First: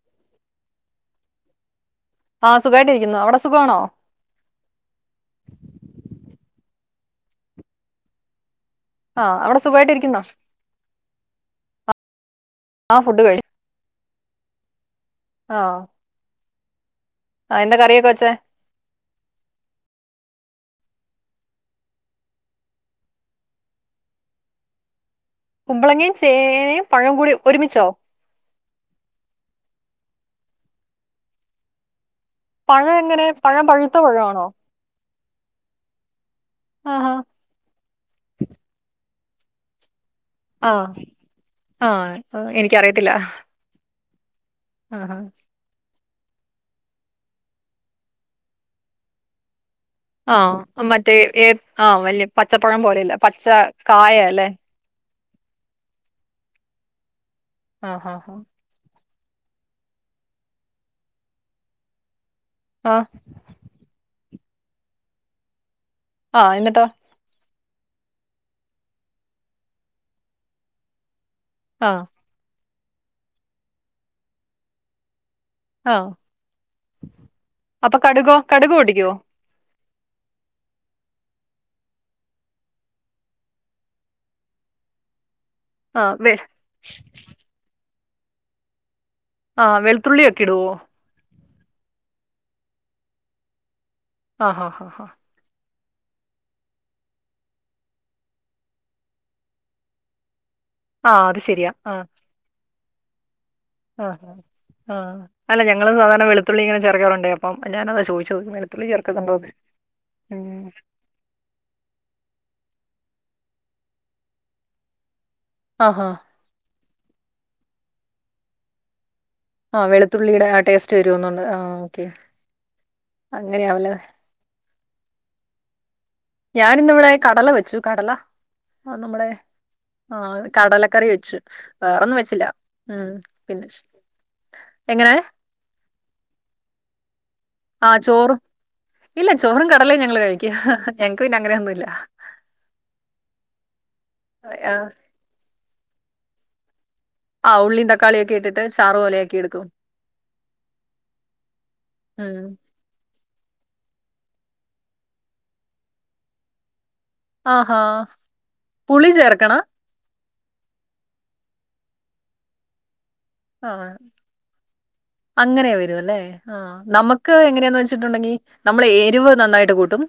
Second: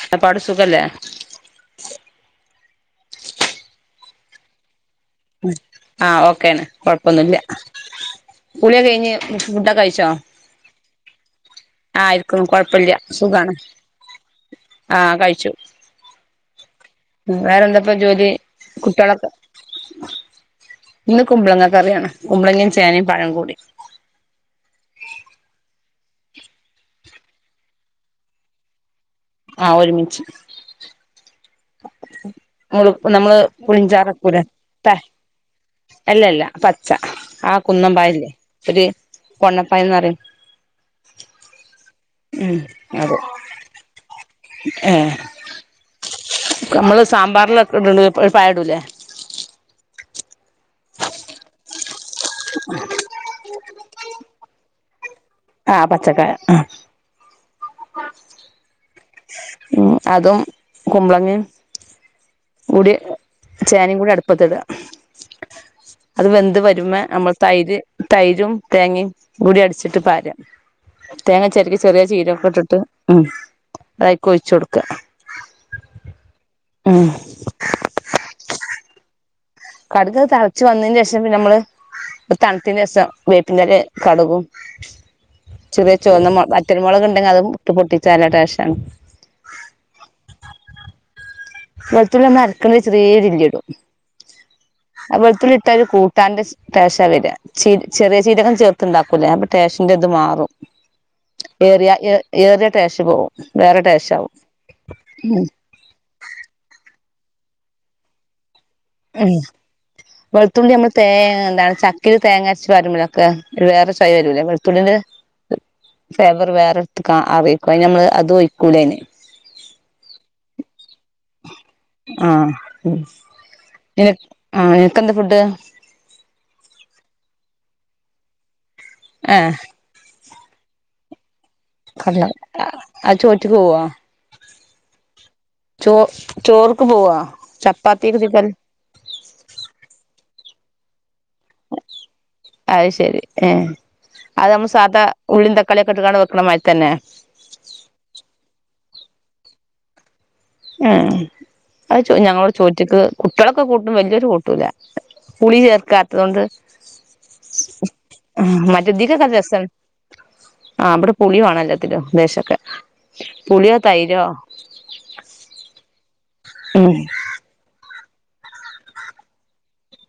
ത്താ പാട് സുഖല്ലേ ആ സുഖായിട്ടിരിക്കുന്നു അവടെ സുഖാണോ ആ ഓക്കേണ് കൊഴപ്പൊന്നുല്ല കുളിയൊക്കഴിഞ്ഞ് ആ അവിടെ ഫുഡൊക്കഴിച്ചോ സുഖമായിട്ടിരിക്കുന്നോ ആ ഇ - ക്കും ആ കൊഴപ്പല്ല്യ ഫുഡ് കഴി സുഖാണ് ആ കഴിച്ചു ആ ആ, എന്താ വേറെന്താപ്പ കറിയൊക്കെ ജോലി വെച്ചേ കുട്ട്യാളൊക്കെ ഇന്ന് കുമ്പളങ്ങ കറിയാണ് കുമ്പളങ്ങയും ചേനയും പഴംങ്ങൂടി കുമ്പളങ്ങയും ചേ നയും പഴം കൂടി ഒരുമിച്ചോ ആ ഒരുമിച്ച് പഴം എങ്ങനെ നമ്മള് പഴം പഴുത്ത പുളിഞ്ചാറക്കൂലെ പഴമാണോ ത്തെ അല്ല അല്ല പച്ച ആഹാ. ആ കുന്നമ്പയല്ലേ ഒരു പൊണ്ണപ്പഴന്ന് പറയും ആ ആ എനിക്കറിയത്തില്ല ഏ ആഹാ. നമ്മള് സാമ്പാറിലൊക്കെ ഇട്ണ് ഒരു പയടൂല്ലേ ആ മറ്റേ ഏത്ത ആ വലിയ പച്ചപ്പഴം പോലെ പച്ച കായ ലെ ആ പച്ചക്കായ ആ ആ അതും കുമ്പളങ്ങേം കൂടി ആ ചേനയും കൂടി അടു പ്പത്തു ഇട അത് ആ വെന്ത് എന്നിട്ടോ വരുമ നമ്മൾ തൈര് തൈരും തേങ്ങയും കൂടി അടിച്ചിട്ട് പാര തേങ്ങ ചെരകി ആ ചെറിയ ജീരകൊക്കെ ഇട്ടിട്ട് ഉം വഴുക്കെ ഒഴിച്ച് കൊടുക്ക ആഹ് ഉം അപ്പൊ കടുകോ കടുക് പൊട്ടിക്കുവോ കടുക് തിളച്ചു വന്നതിന് ശേഷം പിന്ന നമ്മള് തണുത്തിന് ശേഷം വേപ്പിന്റെ ഇലയും കടുകും ചെറിയ ആ വെ ചുവന്ന മുള വറ്റൽ മുളക് ഉണ്ടെങ്ക അത് ഇട്ട് പൊട്ടി ചലടഷാണ് [unintelligible] ആഹ് വെളുത്തുള്ളി ഒക്കിടുവോ വെളുത്തുള്ളി നമ്മ അരക്കേണ്ട ചെറിയ രീതിക്ക് ഇടും ആ ആ വെളുത്തുള്ളി ഒരു കൂട്ടാന്റെ ടേസ്റ്റാ വരിക ചെ ചെറിയ ജീരകം ചേർത്ത് ഉണ്ടാക്കൂല്ലേ അപ്പം ടേസ്റ്റിൻ്റെഅത് മാറും ആ അത് ശരിയാ ഏറിയ ഏ ഏറ ടേസ്റ്റു പോവും വേറെ ആ ടേസ്റ്റ് ആവും ആ ഉം അല്ല ഞങ്ങള് സാധാരണ വെളു തുള്ളി ഇങ്ങന ചേർക്കാറുണ്ട് അപ്പ ഞാന് അത ചോദിച്ചത് വെളുത്തുള്ളി ഉം ചേർക്കുന്നുണ്ടോന്ന് ഉം വെളുത്തുള്ളി നമ്മള് തേ എന്താണ് ചക്കേൽ തേങ്ങ അര വരുമ്പൊക്കെ വേറെ ചൈ വരൂല്ലേ വെളുത്തുള്ളിന്റെ ആഹാ ഫ്ലേവർ വേറെ ക്ക അറിയ്ക്ക അയ് ഞമ്മള് അതു വയ്ക്കൂലേന് ആ വെളുത്തുള്ളിയുടെ ആ ടെസ് രുന്നുണ്ട് ആ ഓക്കെ ആഹ് അങ്ങനെയാവ ആ ഏക്കെന്താ ഫുഡ്? ഞാനിന്നിവിടെ കടല വെച്ചു കടല ആ നമ്മടെ ഏഹ് ആ കടലക്കറി വെച് അതെയോ ആ ചോയ്ച്ചിക്ക് പിന്നെ പോകുവോ? എങ്ങനെ? ചോ ചോർക്ക് പോവോ? ആ ചപ്പാത്തിക്ക് ചോറും ചിക്കൻ ഇല്ല ചോറും കടലേ ഞങ്ങള് കഴി ഹ ഹ ഹ അയ് ശെരി ഏ അത് നമ്മള് സാധാ ഉള്ളീം തക്ക [unintelligible] ലേക്കിയെടുക്കും. ഉം അത് ചോ ഉം ഞങ്ങളോട് ചോയ്ചിക്ക്. കുട്ടികളൊക്കെ കൂട്ടും വല്ല്യൊരു കൂട്ടില്ല. പുളി ചേർക്കാത്തൊണ്ട് ആഹാ പുളി ചേർക്കണം? ആ ഇബടെ പുളി വേണം എല്ലാത്തിലും ലേശൊക്കെ. പുളിയോ തൈരോ? അങ്ങനെയാ വരുവല്ലെ? ആ ഉം നമ്മക്ക് എങ്ങനെയാന്ന് വെച് ണ്ടങ്കി നമ്മള് എരിവ് നന്നായിട്ട് കൂട്ടും.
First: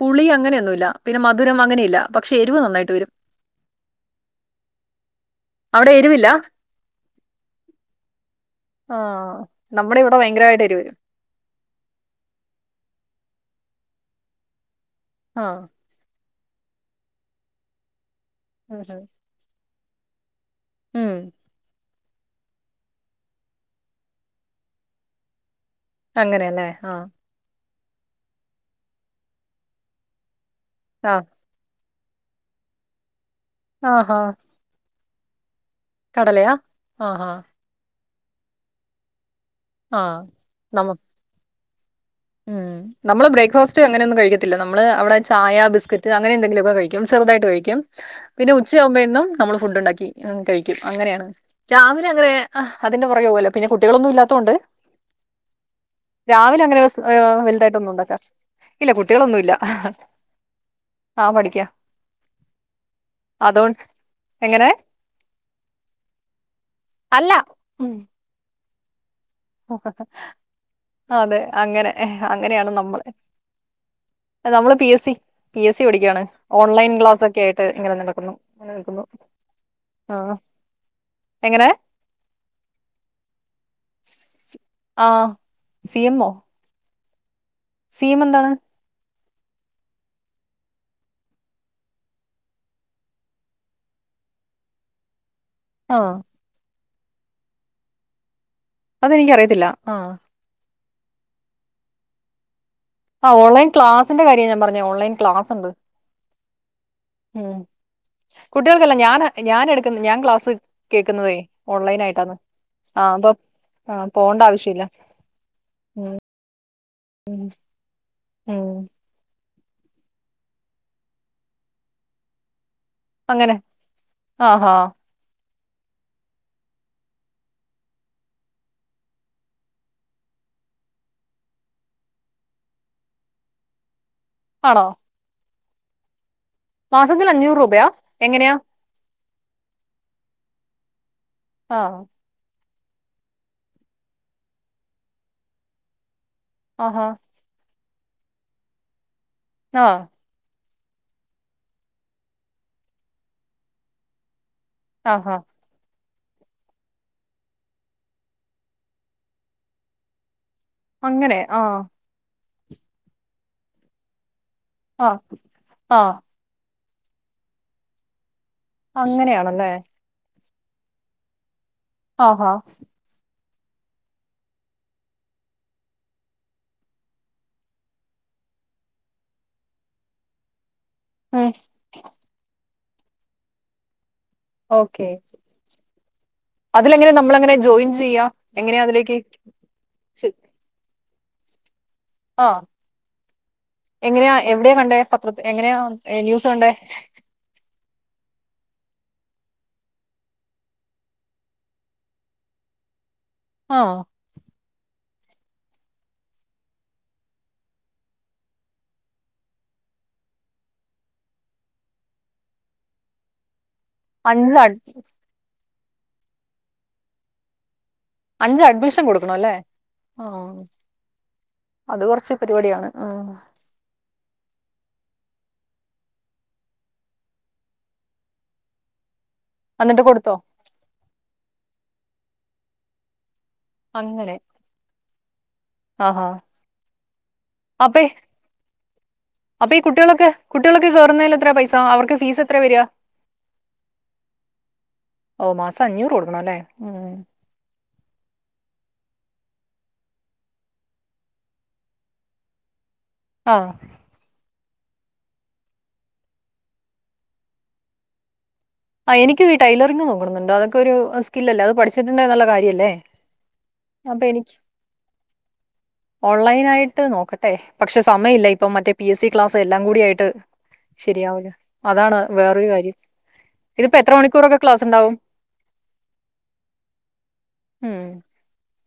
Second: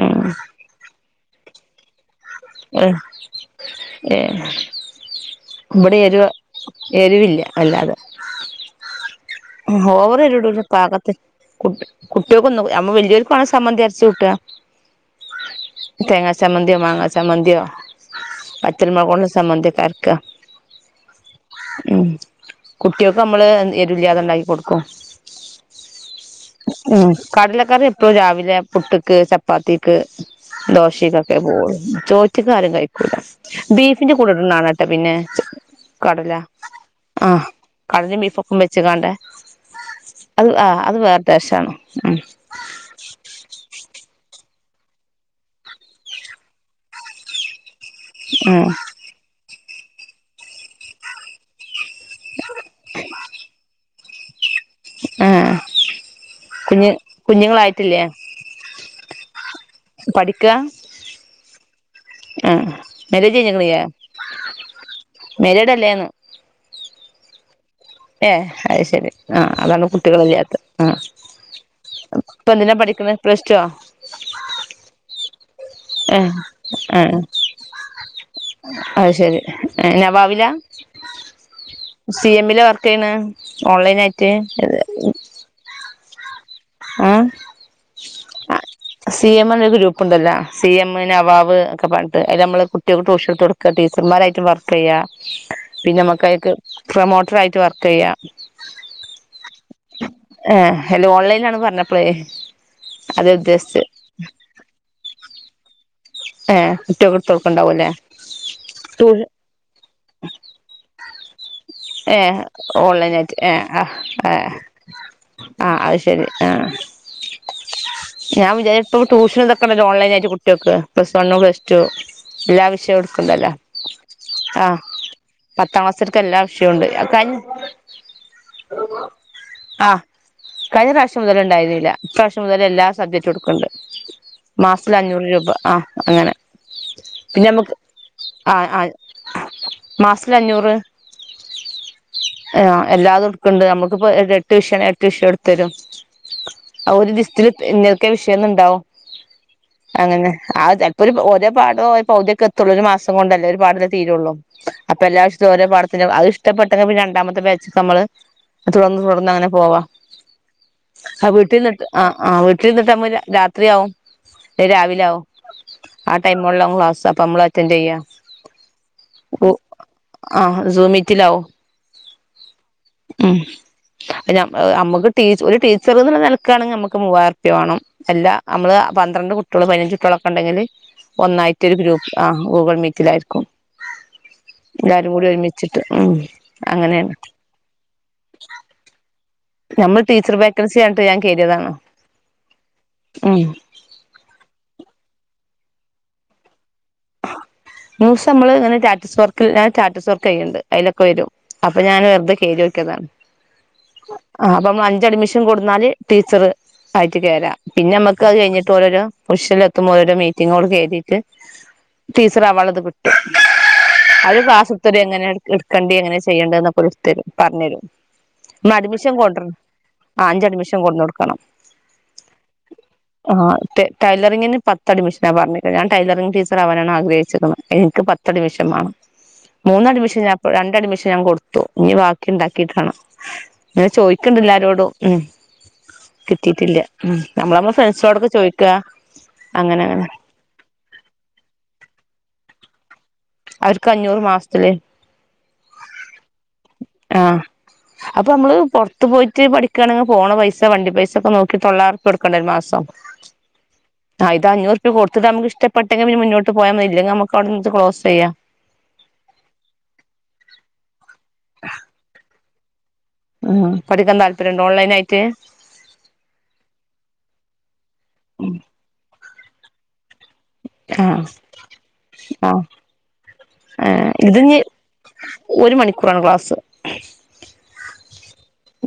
പുളി അങ്ങനെയൊന്നുമില്ല. പിന്നെ മധുരം അങ്ങനെയില്ല. പക്ഷെ എരിവ് എ നന്നായിട്ട് വരും ഏ അവിടെ എരിവില്ല ഇവിടെയെരുവ് എരുവില്ല വല്ലാതെ. ആഹ് നമ്മുടെ ഇവിടെ ഓവറിടൂല ഭയങ്കരമായിട്ട് എരിവ് വരും പാകത്തിന് കുട്ടി കുട്ട്യോക്കൊന്നും നമ്മ വല്ല്യോർക്കു സമ്മന്തി അരിച്ചുട്ടുവ. ആ തേങ്ങച്ചമ്മന്തിയോ മാങ്ങാച്ചമ്മന്തിയോ? [unintelligible] ഉം വറ്റൽ ഉം. മുളക് കൊണ്ട് സമ്മന്തി ക്ക ഉം ഉം കുട്ടിയൊക്കമ്മള് എൻ എരി ല്ലങ്കി അതുണ്ടാക്കി കൊടുക്കും. അങ്ങനെയല്ലേ ആഹ് ഉം കടലക്കറി ഇപ്പോ രാവിലെ പുട്ട്ക്ക് ചപ്പാത്തിക്ക് ആഹ് ദോഷികക്കെ പോവൊള്ളൂ ചോറ്റിക്കാരും കഴിക്കൂല ബീഫിന്റെ ആഹാ കൂടെ നണാട്ട പിന്നെ കടലയാ ആഹഹാ കടും ബീഫ് [unintelligible] ചക്കണ്ടേ ആ നമ്മ ഉം ഉ നമ്മള് ബ്രേക്ക്ഫാസ്റ്റ് അങ്ങനെയൊന്നും കഴി നമ്മ അവിടെ ചായ ബസ്ക്കറ്റ് അങ്ങനെ എന്തെിലൊക്കെ കഴിക്കും ചെറുതായിട്ട് കഴിക്കും പിന്നെ ഉം ഉച്ചയാവുമ്പന്നും നമ്മള് ഫുഡ് ഉണ്ടാക്കി കഴിക്കും അങ്ങനെയാണ് രാവിലെങ്ങനെ അതിന്റെ പുറകെ പോവല്ലോ പിന്നെ കു കുട്ടികളൊന്നും ഇല്ലാ ത്തൊണ്ട് ആഹ അങ്ങനെ കുഞ്ഞ് വലുതായിട്ടൊന്നും കുഞ്ഞുങ്ങളായിട്ടില്ലേ ഉണ്ടാക്കാ ഇല്ല കുട്ടികളൊന്നുമില്ല പഠിക്കാ ആ പഠിക്കാ ആ മെരേജ് കൈയിഞ്ഞികന്നിലെ അതുകൊണ്ട് എങ്ങനെ മാരീഡ് അല്ലേന്ന് അല്ല ഉം ഏഹ അത് ശരി ആ അതാണ് കുട്ടികളില്ലാത്ത ആ അതെ അങ്ങനെ ഇപ്പൊ അങ്ങനെയാണ് എന്തിനാ നമ്മള് പഠിക്കുന്നത് പ്ലസ് ടു ആ നമ്മള് P S C P S C പഠിക്കുകയാണ് ഓൺലൈൻ ആ ക്ലാസ് ഒക്കെ ആയിട്ട് ഇങ്ങനെ നടക്കുന്നു അങ്ങനെ നിൽക്കുന്നു അ ശരി ആ നവാബിലാ എങ്ങനെ സി എമ്മില് വർക്ക് ഓൺലൈൻ ആയിട്ട് ആ സി എം ഒ ഉം സി എം ഒരു ഗ്രൂപ്പുണ്ടല്ലോ സി എം നവാവ് ഒക്കെ പഞ്ഞിട്ട് അതിൽ നമ്മൾ കുട്ടികൾക്ക് ട്യൂഷ്യൽ കൊടുക്കുക ടീച്ചർമാരായിട്ടും വർക്കെയ്യ ആഹ് പിന്നെമകയിക്ക് പ്രൊമോട്ടർ ആയിട്ട് വർക്കെയ്യ അതെനിക്ക അറിയത്തില്ല ആ ഹലോ ഓൺലൈൻ ആണ് പറഞ്ഞപ്പളേ ആ അതാ ഓൺലൈ ഉദ്ദേശിച്ചെ ക്ലാസിന്റെ കാര്യം ഞാൻ പറഞ്ഞെ ഓൺലൈൻ ക്ലാസ് സംഭ് ഏ ഉം കുട്ടികൾക്കല്ല ട്യൂഷൻ ഞാന് ഞാൻ എടുക്കുന്ന ഞാൻ ക്ലാസ് കേ കേൾക്കുന്നതെ ഏഹ ഓൺലൈന ആയിട്ട് ആ ആഹ് ആ പോണ്ട ആവശ്യമില്ല ആ അത് ഉം ശരി ആ ഞാൻ ഉം വിചാരി ഇപ്പ ട്യൂഷൻ ഓൺലൈൻ ആട്ട് കുട്ടികൾക്ക് പ്ലസ് വൺ പ്ലസ്റ്റു എല്ലാ വിഷയവും എടുക്കണ്ടല്ലോ അങ്ങനെ ആഹഹാ ആഹ് പത്താം ക്ലസ്സർക്കെല്ലാം പ്രക്ഷുണ്ട് കഴി ആ കഴിഞ്ഞ പ്രാവശ്യം മുതല് ഉണ്ടായിരുന്നില്ല ഇപ്രാവശ്യം മുതൽ എല്ലാ സബ്ജറ്റുക്കൾക്കും എടുക്കണ്ട് ആണോ മാസൽ അഞ്ഞൂറ് രൂപ ആ അങ്ങനെ മാസത്തിൽ അഞ്ഞൂറ് രൂപയാ എങ്ങനെയാ, മാസൽ അഞ്ഞൂറ് ആഹ ആ എല്ലാതും എടുക്കുണ്ട് നമ്മക്കിപ്പൊ എട്ട് വിഷയം എട്ട് വിഷയം എടുത്ത് തരും ആ ആഹാ ഒരു ദിസ്ത്തില് ഇന്നത് ഒക്കെ വിഷയന്നണ്ടാവും ആഹ് അങ്ങനെ ആതെം ഒരു ഒരേ പാടോ പൗതിയൊക്കെ എത്ര ഒരു മാസം കൊണ്ടല്ലേ ഒരു പാടല്ലേ തീരുയള്ളൂ അപ്പൊ എല്ലാ ആഹാ വശത്തും ഒരെ പടാ അത് ഇഷ്ടപ്പെട്ടെങ്കിൽ പിന്നെ രണ്ടാമത്തെ ബാച്ച് നമ്മള് തുടർന്ന് തുടർന്ന് അങ്ങനെ പോവാ ആ അങ്ങനെ വീട്ടിൽ ആഹ് നട്ട് ആ ആ വീ ഇരിന്നിട്ട് നമ്മ രാത്രിയാവും രാവിലെ ആഹ് ആവും ആഹ് ആ ടൈമേ ഉള്ളോ ക്ലാസ് അപ്പം നമ്മൾ അറ്റൻഡ് ചെയ്യാം അങ്ങനെയാണല്ലേ ആഹ് സു മിത്തിലാവ് ആഹ് ഹ ഉ ന അമ്മക്ക് ടീച് ഒരു ടീച്ചർന്നുള്ള നിലക്കാണെങ്കിൽ നമ്മുക്ക് മൂവായിരുപ്യ വേണം അല്ല നമ്മള് പന്ത്രണ്ട് കുട്ടികള് പതിനഞ്ച് കുട്ടികളൊക്കെ ഉണ്ടെങ്കില് ഉം ഒന്നായിട്ട് ഒരു ഗ്രൂപ്പ് ആ ഗൂഗിൾ മീ തിരക്കിലാരിക്കും ഓക്കെ എല്ലാരും കൂടി ഒരുമിച്ചിട്ട് ഉം അങ്ങനെയാണ് ചെയ്യാം എങ്ങനെയാ അതിലേക്ക് [unintelligible] നമ്മൾ ടീച്ചർ വേക്കെൻസി അ ഞാൻ കയറിയതണോ ആഹ് എങ്ങനെയാ എവിടെയാ കണ്ടേ പത്രത്തി- എങ്ങനെയാ ന്യൂസ് കണ്ടേ ന്യൂസ് നമ്മള് ഇങ്ങനെ സ്റ്റാസ്റ്റസ് വർക്ക് ഞാൻ സ്റ്റാസ്റ്റസ് വർക്ക് ചെയ്യാണ്ട് അതിലൊക്കെ വരും അപ്പൊ ഞാൻ വെറുത കേയറി നോക്കിയതാണ് ആഒ പ്പം അഞ്ച് അഡ്മിഷൻ കൊട്ന്നാല് ടീച്ചർ ആയിട്ട് കേര പിന്നെ മ്മക്ക് അത് കഴിഞ്ഞിട്ട് ഓരോര [unintelligible] എത്തുമ്പോ ഓരോരോ മീറ്റിങ്ങ്ലൂടെ കേറിയിട്ട് ടീച്ചറാവാള്ളത് [unintelligible] അത് അഞ്ച് അഡ് ക്ലാസ്സ്‌ട്ത്തെരു എങ്ങനെ എട്ക്ക്‌ കണ്ടി എങ്ങനെ ചെയ്യണ്ടൊന്നൊക്കോരു ഇത് തരും പറഞ്ഞു തരും അഞ്ച് മ്മള് അഡ്മിഷൻ കൊടുക്കണം കൊണ്ടര് അല്ലേ ആ അഞ്ച് അഡ്മിഷൻ കൊണ്ടന്നൊട്ക്കണം അത് കുറച്ച് പരിപാടിയാണ് ഉം ആ [unintelligible] ങ്ങിന് പത്തു അഡ്മിഷനാ പറഞ്ഞേക്കുന്നെ ഞാൻ ടൈലറിങ് ടീച്ച് ആവാനാണ് ആഗ്രഹിച്ചിക്ക്ണെ ഇൻക്ക് പത്തു അഡ്മിഷൻ വേണം. മൂന്ന് എന്നിട്ട് അഡ്മിഷൻ കൊടുത്തോ ഞാൻ പ്പൊ രണ്ട് അഡ്മിഷൻ ഞാൻ കൊട് ത്തു ഞ്ഞി ബാക്കി ണ്ടാക്കിട്ടാണം ങ്ങനെ അങ്ങനെ ചോയ്ക്ക്ണ്ടെല്ലാരോടും. ഉം ആഹാ കിട്ടിയിട്ടില്ല ഉം നമ്മള് നമ്മളെ അപ്പെ ഫ്രണ്ട്സിനോടൊക്കെ ചോദിക്കാ അപ്പഈ അങ്ങനെ അങ്ങനെ കുട്ട്യാളൊക്കെ കുട്ട്യാളൊക്കെ കേറുന്നേൽ എത്രെ പൈസ സ അവർക്ക് ഫീസ് എത്രെ വര അവർക്ക് അഞ്ഞൂറ് മാസ്ത്തില് ഓ മാസം അഞ്ഞൂറ് കൊടുക്കണം അല്ലേ ഉം ആഹ് അപ്പൊ മ്മള്പൊർ ത്ത് പോയിറ്റ് പഠിക്കാണെങ്ങ് പോണ പൈസ വണ്ടി പൈസ ഒക്കെ നോക്കി തൊള്ളായിരുർപ്യോട്ക്കണ്ടേ ഒരു മാസം ആ ആയിതാഞ്ഞൂറ് പ്പ കൊട്ത്ത്ട്ട് നമുക്ക് ഇഷ്ടപ്പെട്ടെങ്കിപിന്നെ മുന്നോട്ട് പോയാമതി ഇല്ലെങ്കി നമുക്ക് ഔട്ന്ന്ച്ച് ക്ലോസ് ചെയ്യ ആ എനിക്കും ഈ ടൈലറിങ് നോക്കണമെന്നുണ്ട് അതൊക്കെ ലെ ഉം പഠിക്കാൻ അപ്പെനിക്ക് താല്പര്യണ്ടോ ഓൺലൈൻ ആയിട്ട് ഓൺലൈനായിട്ട് നോക്കട്ടെ പക്ഷെ സമയല്ല ഇപ്പം മറ്റേ പി എസ് സി ക്ലാസ്സെല്ലാം കൂടിയായിട്ട് ആഹ് ശരിയാവൂല അതാണ് ആഹ് വേറൊരു കാര്യം ഇത്പ്പോ ഏഹ് എത്ര മണിക്കൂറൊക്കെ ഇതിഞ്ഞ് ക്ലാസ് ണ്ടാവും ഒരു മണിക്കൂറാണ് ക്ലാസ്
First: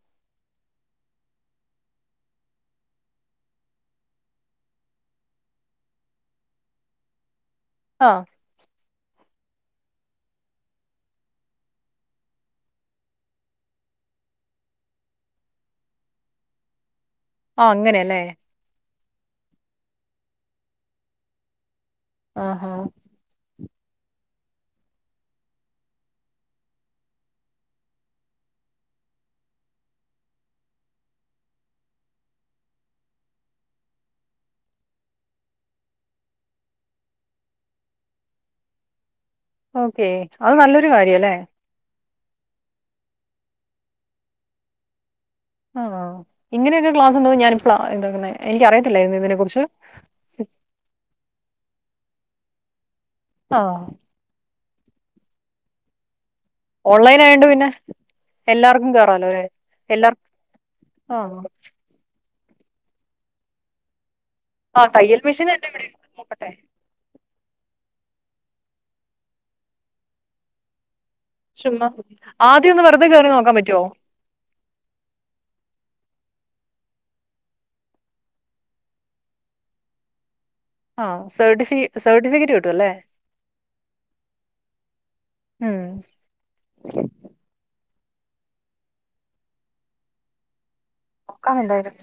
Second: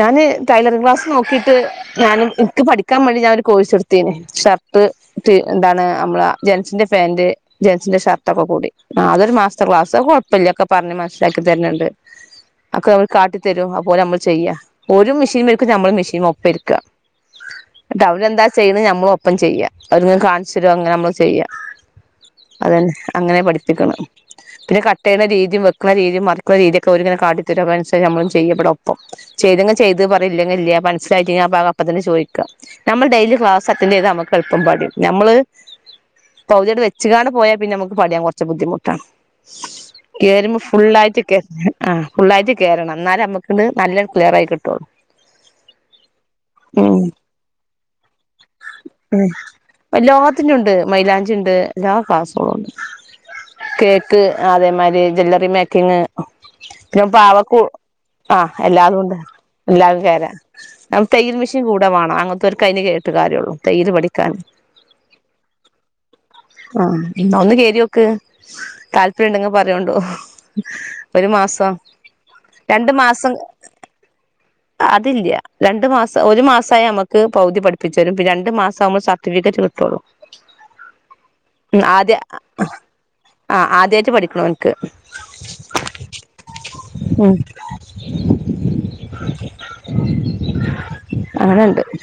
ഞാന് ടൈലറിംഗ് ക്ലാസ്സ് നോക്കിട്ട് ഞാനും ഇക്ക് പഠിക്കാൻ വേണ്ടി ഞാഒരു കോഴ്സ് എടുത്തീനി. ഷർട്ട് ത് എന്താണ് അമ്മളെ ജെന്സിന്റെ പാന്റ് ജെൻസിന്റെ ആഹ് ഷർട്ടൊക്കെ കൂടി ആതൊരു മാ സ്‌തെ ക്ലാസ് കൊഴ്പ്പല്ലൊക്കെ പറഞ്ഞ് മൻസ്സിലാക്കി തർന്ണ്ട്. ഒക്കെ മ്മക്ക് കാട്ടി തരും അഹ്പ്പോലെ മ്മ ങ്ങട്ട് ആഹ് അവ് അങ്ങനെയല്ലേ രെന്താ ചെയ്ണ് അമ്മോ പ്പം ചെയ്യ അവര്ങ്ങനെ കാണിച്ചരോ ങ്ങനെമ്മള് ചെയ്യ. ആഹാ അതെ അങ്ങനെ പഠി ത്തിക്കണം പിന്നെ കട്ടെയ്യണ രീതിം വെക്ക്ണ രീതിം മറിക്ക്ണ രീത്യോക്കെ ഓരിങ്ങനെ കാട്ടിത്തരും അപ്പയ്നൻസരി നമ്മൾങ്ങനെ ചെയ്യ ബടൊപ്പം. ചെയ്തെങ്ങി ചെയ്ത് പറിയാ യില്ലെങ്കി ല്ല്യാ മൻസിലായിട്ടില്ല പ്പ ആ അപ്പ തന്നെ ചോയ്ക്ക നമ്മൾ ഡെയിലി ക്ലാസ് അറ്റന്റ് ത ഓക്കേ അത് കേറുമ്പോ നല്ലൊരു ഫുള്ളായിട്ട് കാര്യല്ലേ കേ ആഹ് ഫുുള്ളായിട്ട് കേറണം ന്നാലമ്മക്ക് ണ്ട് നല്ല ക്ലിയറായി കിട്ടോള്ളൂ. ആഹ് ഇങ്ങനെയൊക്കെ ക്ലാസ് ഉണ്ടെന്ന് ഞാനിപ്പഴ കേൾക്കുന്നേ എനിക്ക് അറിയത്തില്ലായിരുന്നു ഇതിനെ കുറിച്ച് എല്ലാത്തിനും ഓ ആഹ് കേക്ക് ആദ്യമായി ജ്യവലറി മേക്കിംഗ് പിന്നെ ഓൺലൈൻ ആയോണ്ട് പാവക്ക പിന്നെ ആ എല്ലാർക്കും എല്ലാതുമുണ്ട് കേറാലോ അല്ലെ എല്ലാ എല്ലാർക്കും കോര ന തയ്യൽ ആഹ് മെഷീൻ കൂടെ വേണം അങ്ങ ഇവർക്ക് അതിന് കേട്ട് കാര്യുള്ളൂ തയ്യൽ പഠി ക്കാൻ ആഹ് തയ്യൽ മെഷീൻ എന്റെ ഇവിടെ ഉണ്ട് നോക്കട്ടെ ആഹ് എന്ന ഒന്ന് കേറി നോ ഓക്കെ താല്പര്യം ഉണ്ടെങ്കിൽ പറയണ്ടോ ഒരു മാസം ചുമ്മാ ആദ്യം ഒന്ന് രണ്ട് വെറുതെ കേറി മാസം നോക്കാൻ പറ്റുവോ അതില്ല രണ്ട് മാസം ഒരു മാസായി നമുക്ക് പൗതി പഠിപ്പിച്ചു തരും രണ്ടു മാസം ആവുമ്പോൾ സർട്ടിഫിക്കറ്റ് കിട്ടുള്ളൂ ആഹ് സർട്ടിഫി ഉം ആദ്യ സർട്ടിഫിക്കറ്റ് കിട്ടും അല്ലേ ആഹ് ആദ്യായിട്ട് പഠിക്ക്ണോൻക്ക് ഉം ഉം നോക്കാമെന്തായാലും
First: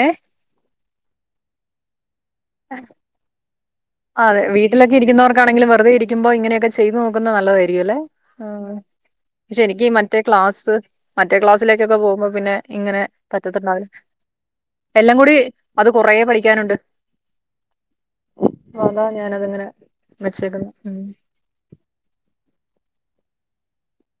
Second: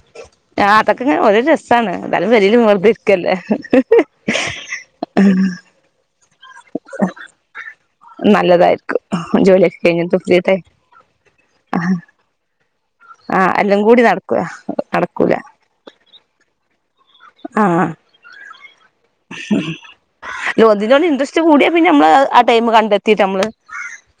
[inaudible] എ ഇതക്കങ്ങനെ ഒരു രസാണ് എതാലും പെരേല് വെറുതെ ഇരിക്ക അല്ലേ രിക്കുമ്പോ ഇങ്ങനെയൊക്കെ ചെയ്തു നോക്കുന്നത് നല്ലതായിരിക്കും അല്ലേ ആഹ് നല്ലതായിരിക്കും പക്ഷെ ജോലിയൊക്കെ എനിക്ക് കഴിഞ്ഞിട്ട് മറ്റേ ഫ്രീ ടൈം ക്ലാസ്സ് മറ്റേ ക്ലാസ്സിലേക്കൊക്കെ പോകുമ്പോ പിന്നെ ഇങ്ങനെ ആ എല്ലാം പറ്റത്തുണ്ടാവില്ല കൂടി നടക്കൂല എല്ലകൂടി അത് കൊറേ പളിക്കാനുണ്ട് ആഹ് ഞാനതിങ്ങനെ വെച്ചേക്കുന്നെ ഉം അതിനോട് ഇൻട്രസ്റ്റ് കൂടിയ പിന്നെ നമ്മള് അ ടൈം കണ്ടെത്തിട്ട് നമ്മള്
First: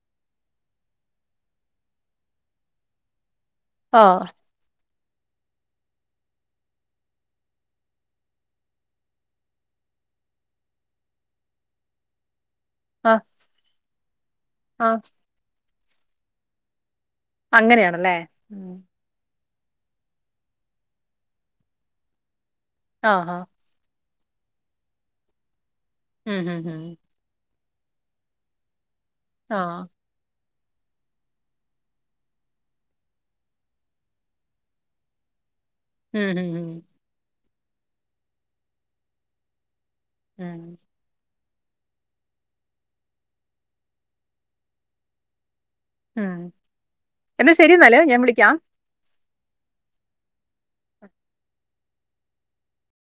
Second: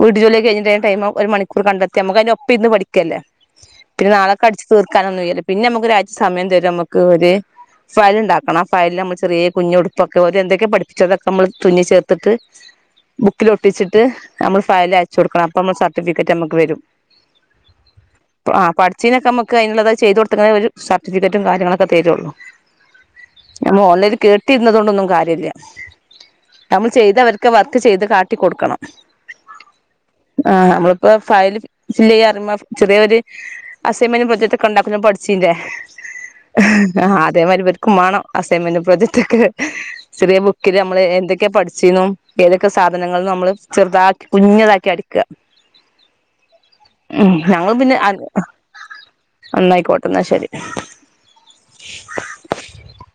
വീട് ജോലി കഴിഞ്ഞിട്ട് ടൈം ഒരു മണിക്കൂർ കണ്ടെത്തി നമുക്ക് അതിന് ഒപ്പം ഇരുന്ന് പഠിക്കല്ലേ പിന്നെ ആഹ് നാളെക്കെ അടിച്ചു തീർക്ക കൊടുക്കാനൊന്നുമില്ലല്ലേ പിന്നെ നമുക്ക് ഒരാഴ്ച സമയം തരും നമുക്ക് ഒരു ഫയൽ ഉണ്ടാക്കണം ആ ഫയല് നമ്മൾ ചെറിയെ കുഞ്ഞുടുപ്പൊക്കെ ഓര് എന്തൊക്കെ പഠിപ്പിച്ചതൊക്ക നമ്മൾ തുന്നി ചേർത്തിട്ട് ആഹ് ബുക്കില് ഒട്ടിച്ചിട്ട് നമ്മൾ ഫയല് ആഹ് അയച്ചു കൊടുക്കണം അപ്പ നമ്മൾ സർ സർട്ടിഫിക്കറ്റ് നമുക്ക് വരും അങ്ങനെയാണല്ലേ ഉം കഴിഞ്ഞുള്ളത് ചെയ്ത് കൊടുത്തനെ അവർ സർട്ടിഫിക്കറ്റും കാര്യങ്ങളൊക്കെ തരൊള്ളൂ ആഹാ നമ്മൾ ഓൺലൈനിൽ കേട്ട് തിന്നെതൊണ്ടോന്നും കാര്യല്ല ഉം ഉം ഉം നമ്മൾ ചെയ്ത വർക്ക് വർ ചെയ്ത് കാട്ടി കൊടുക്കണം ആഹ് ആഹ് നമ്മളിപ്പോ ഫയല് ഫില്ല് ചെയ്യാ അറുമ്പോ ചെറിയെ ഒര് അസൈൻമെന്റും പ്രൊജക്ട് ഒക്കെ ഉണ്ടാക്കുന്നെ [unintelligible] പഠിച്ചിലെ ഉം ഉം ഉം അതേമാതിരി ഇവർക്കും മാേണം അസൈൻമെന്റ് പ്രോജക്ട് [unintelligible] ഒക്കെ ചെറിയ ഉം ബുക്കിൽ നമ്മള് എന്തൊക് ക്കെ പഠിച്ചിന്നും ഏതൊക്കെ സാധനങ്ങൾ നമ്മള് ചെറുതാക്കി കുഞ്ഞതാക്കി അടിക്ക ഉം എന്നാ ശരിന്നാല് ഞാൻ വിളിക്കാം നന്നായിക്കോടെ ന്നാ ശരി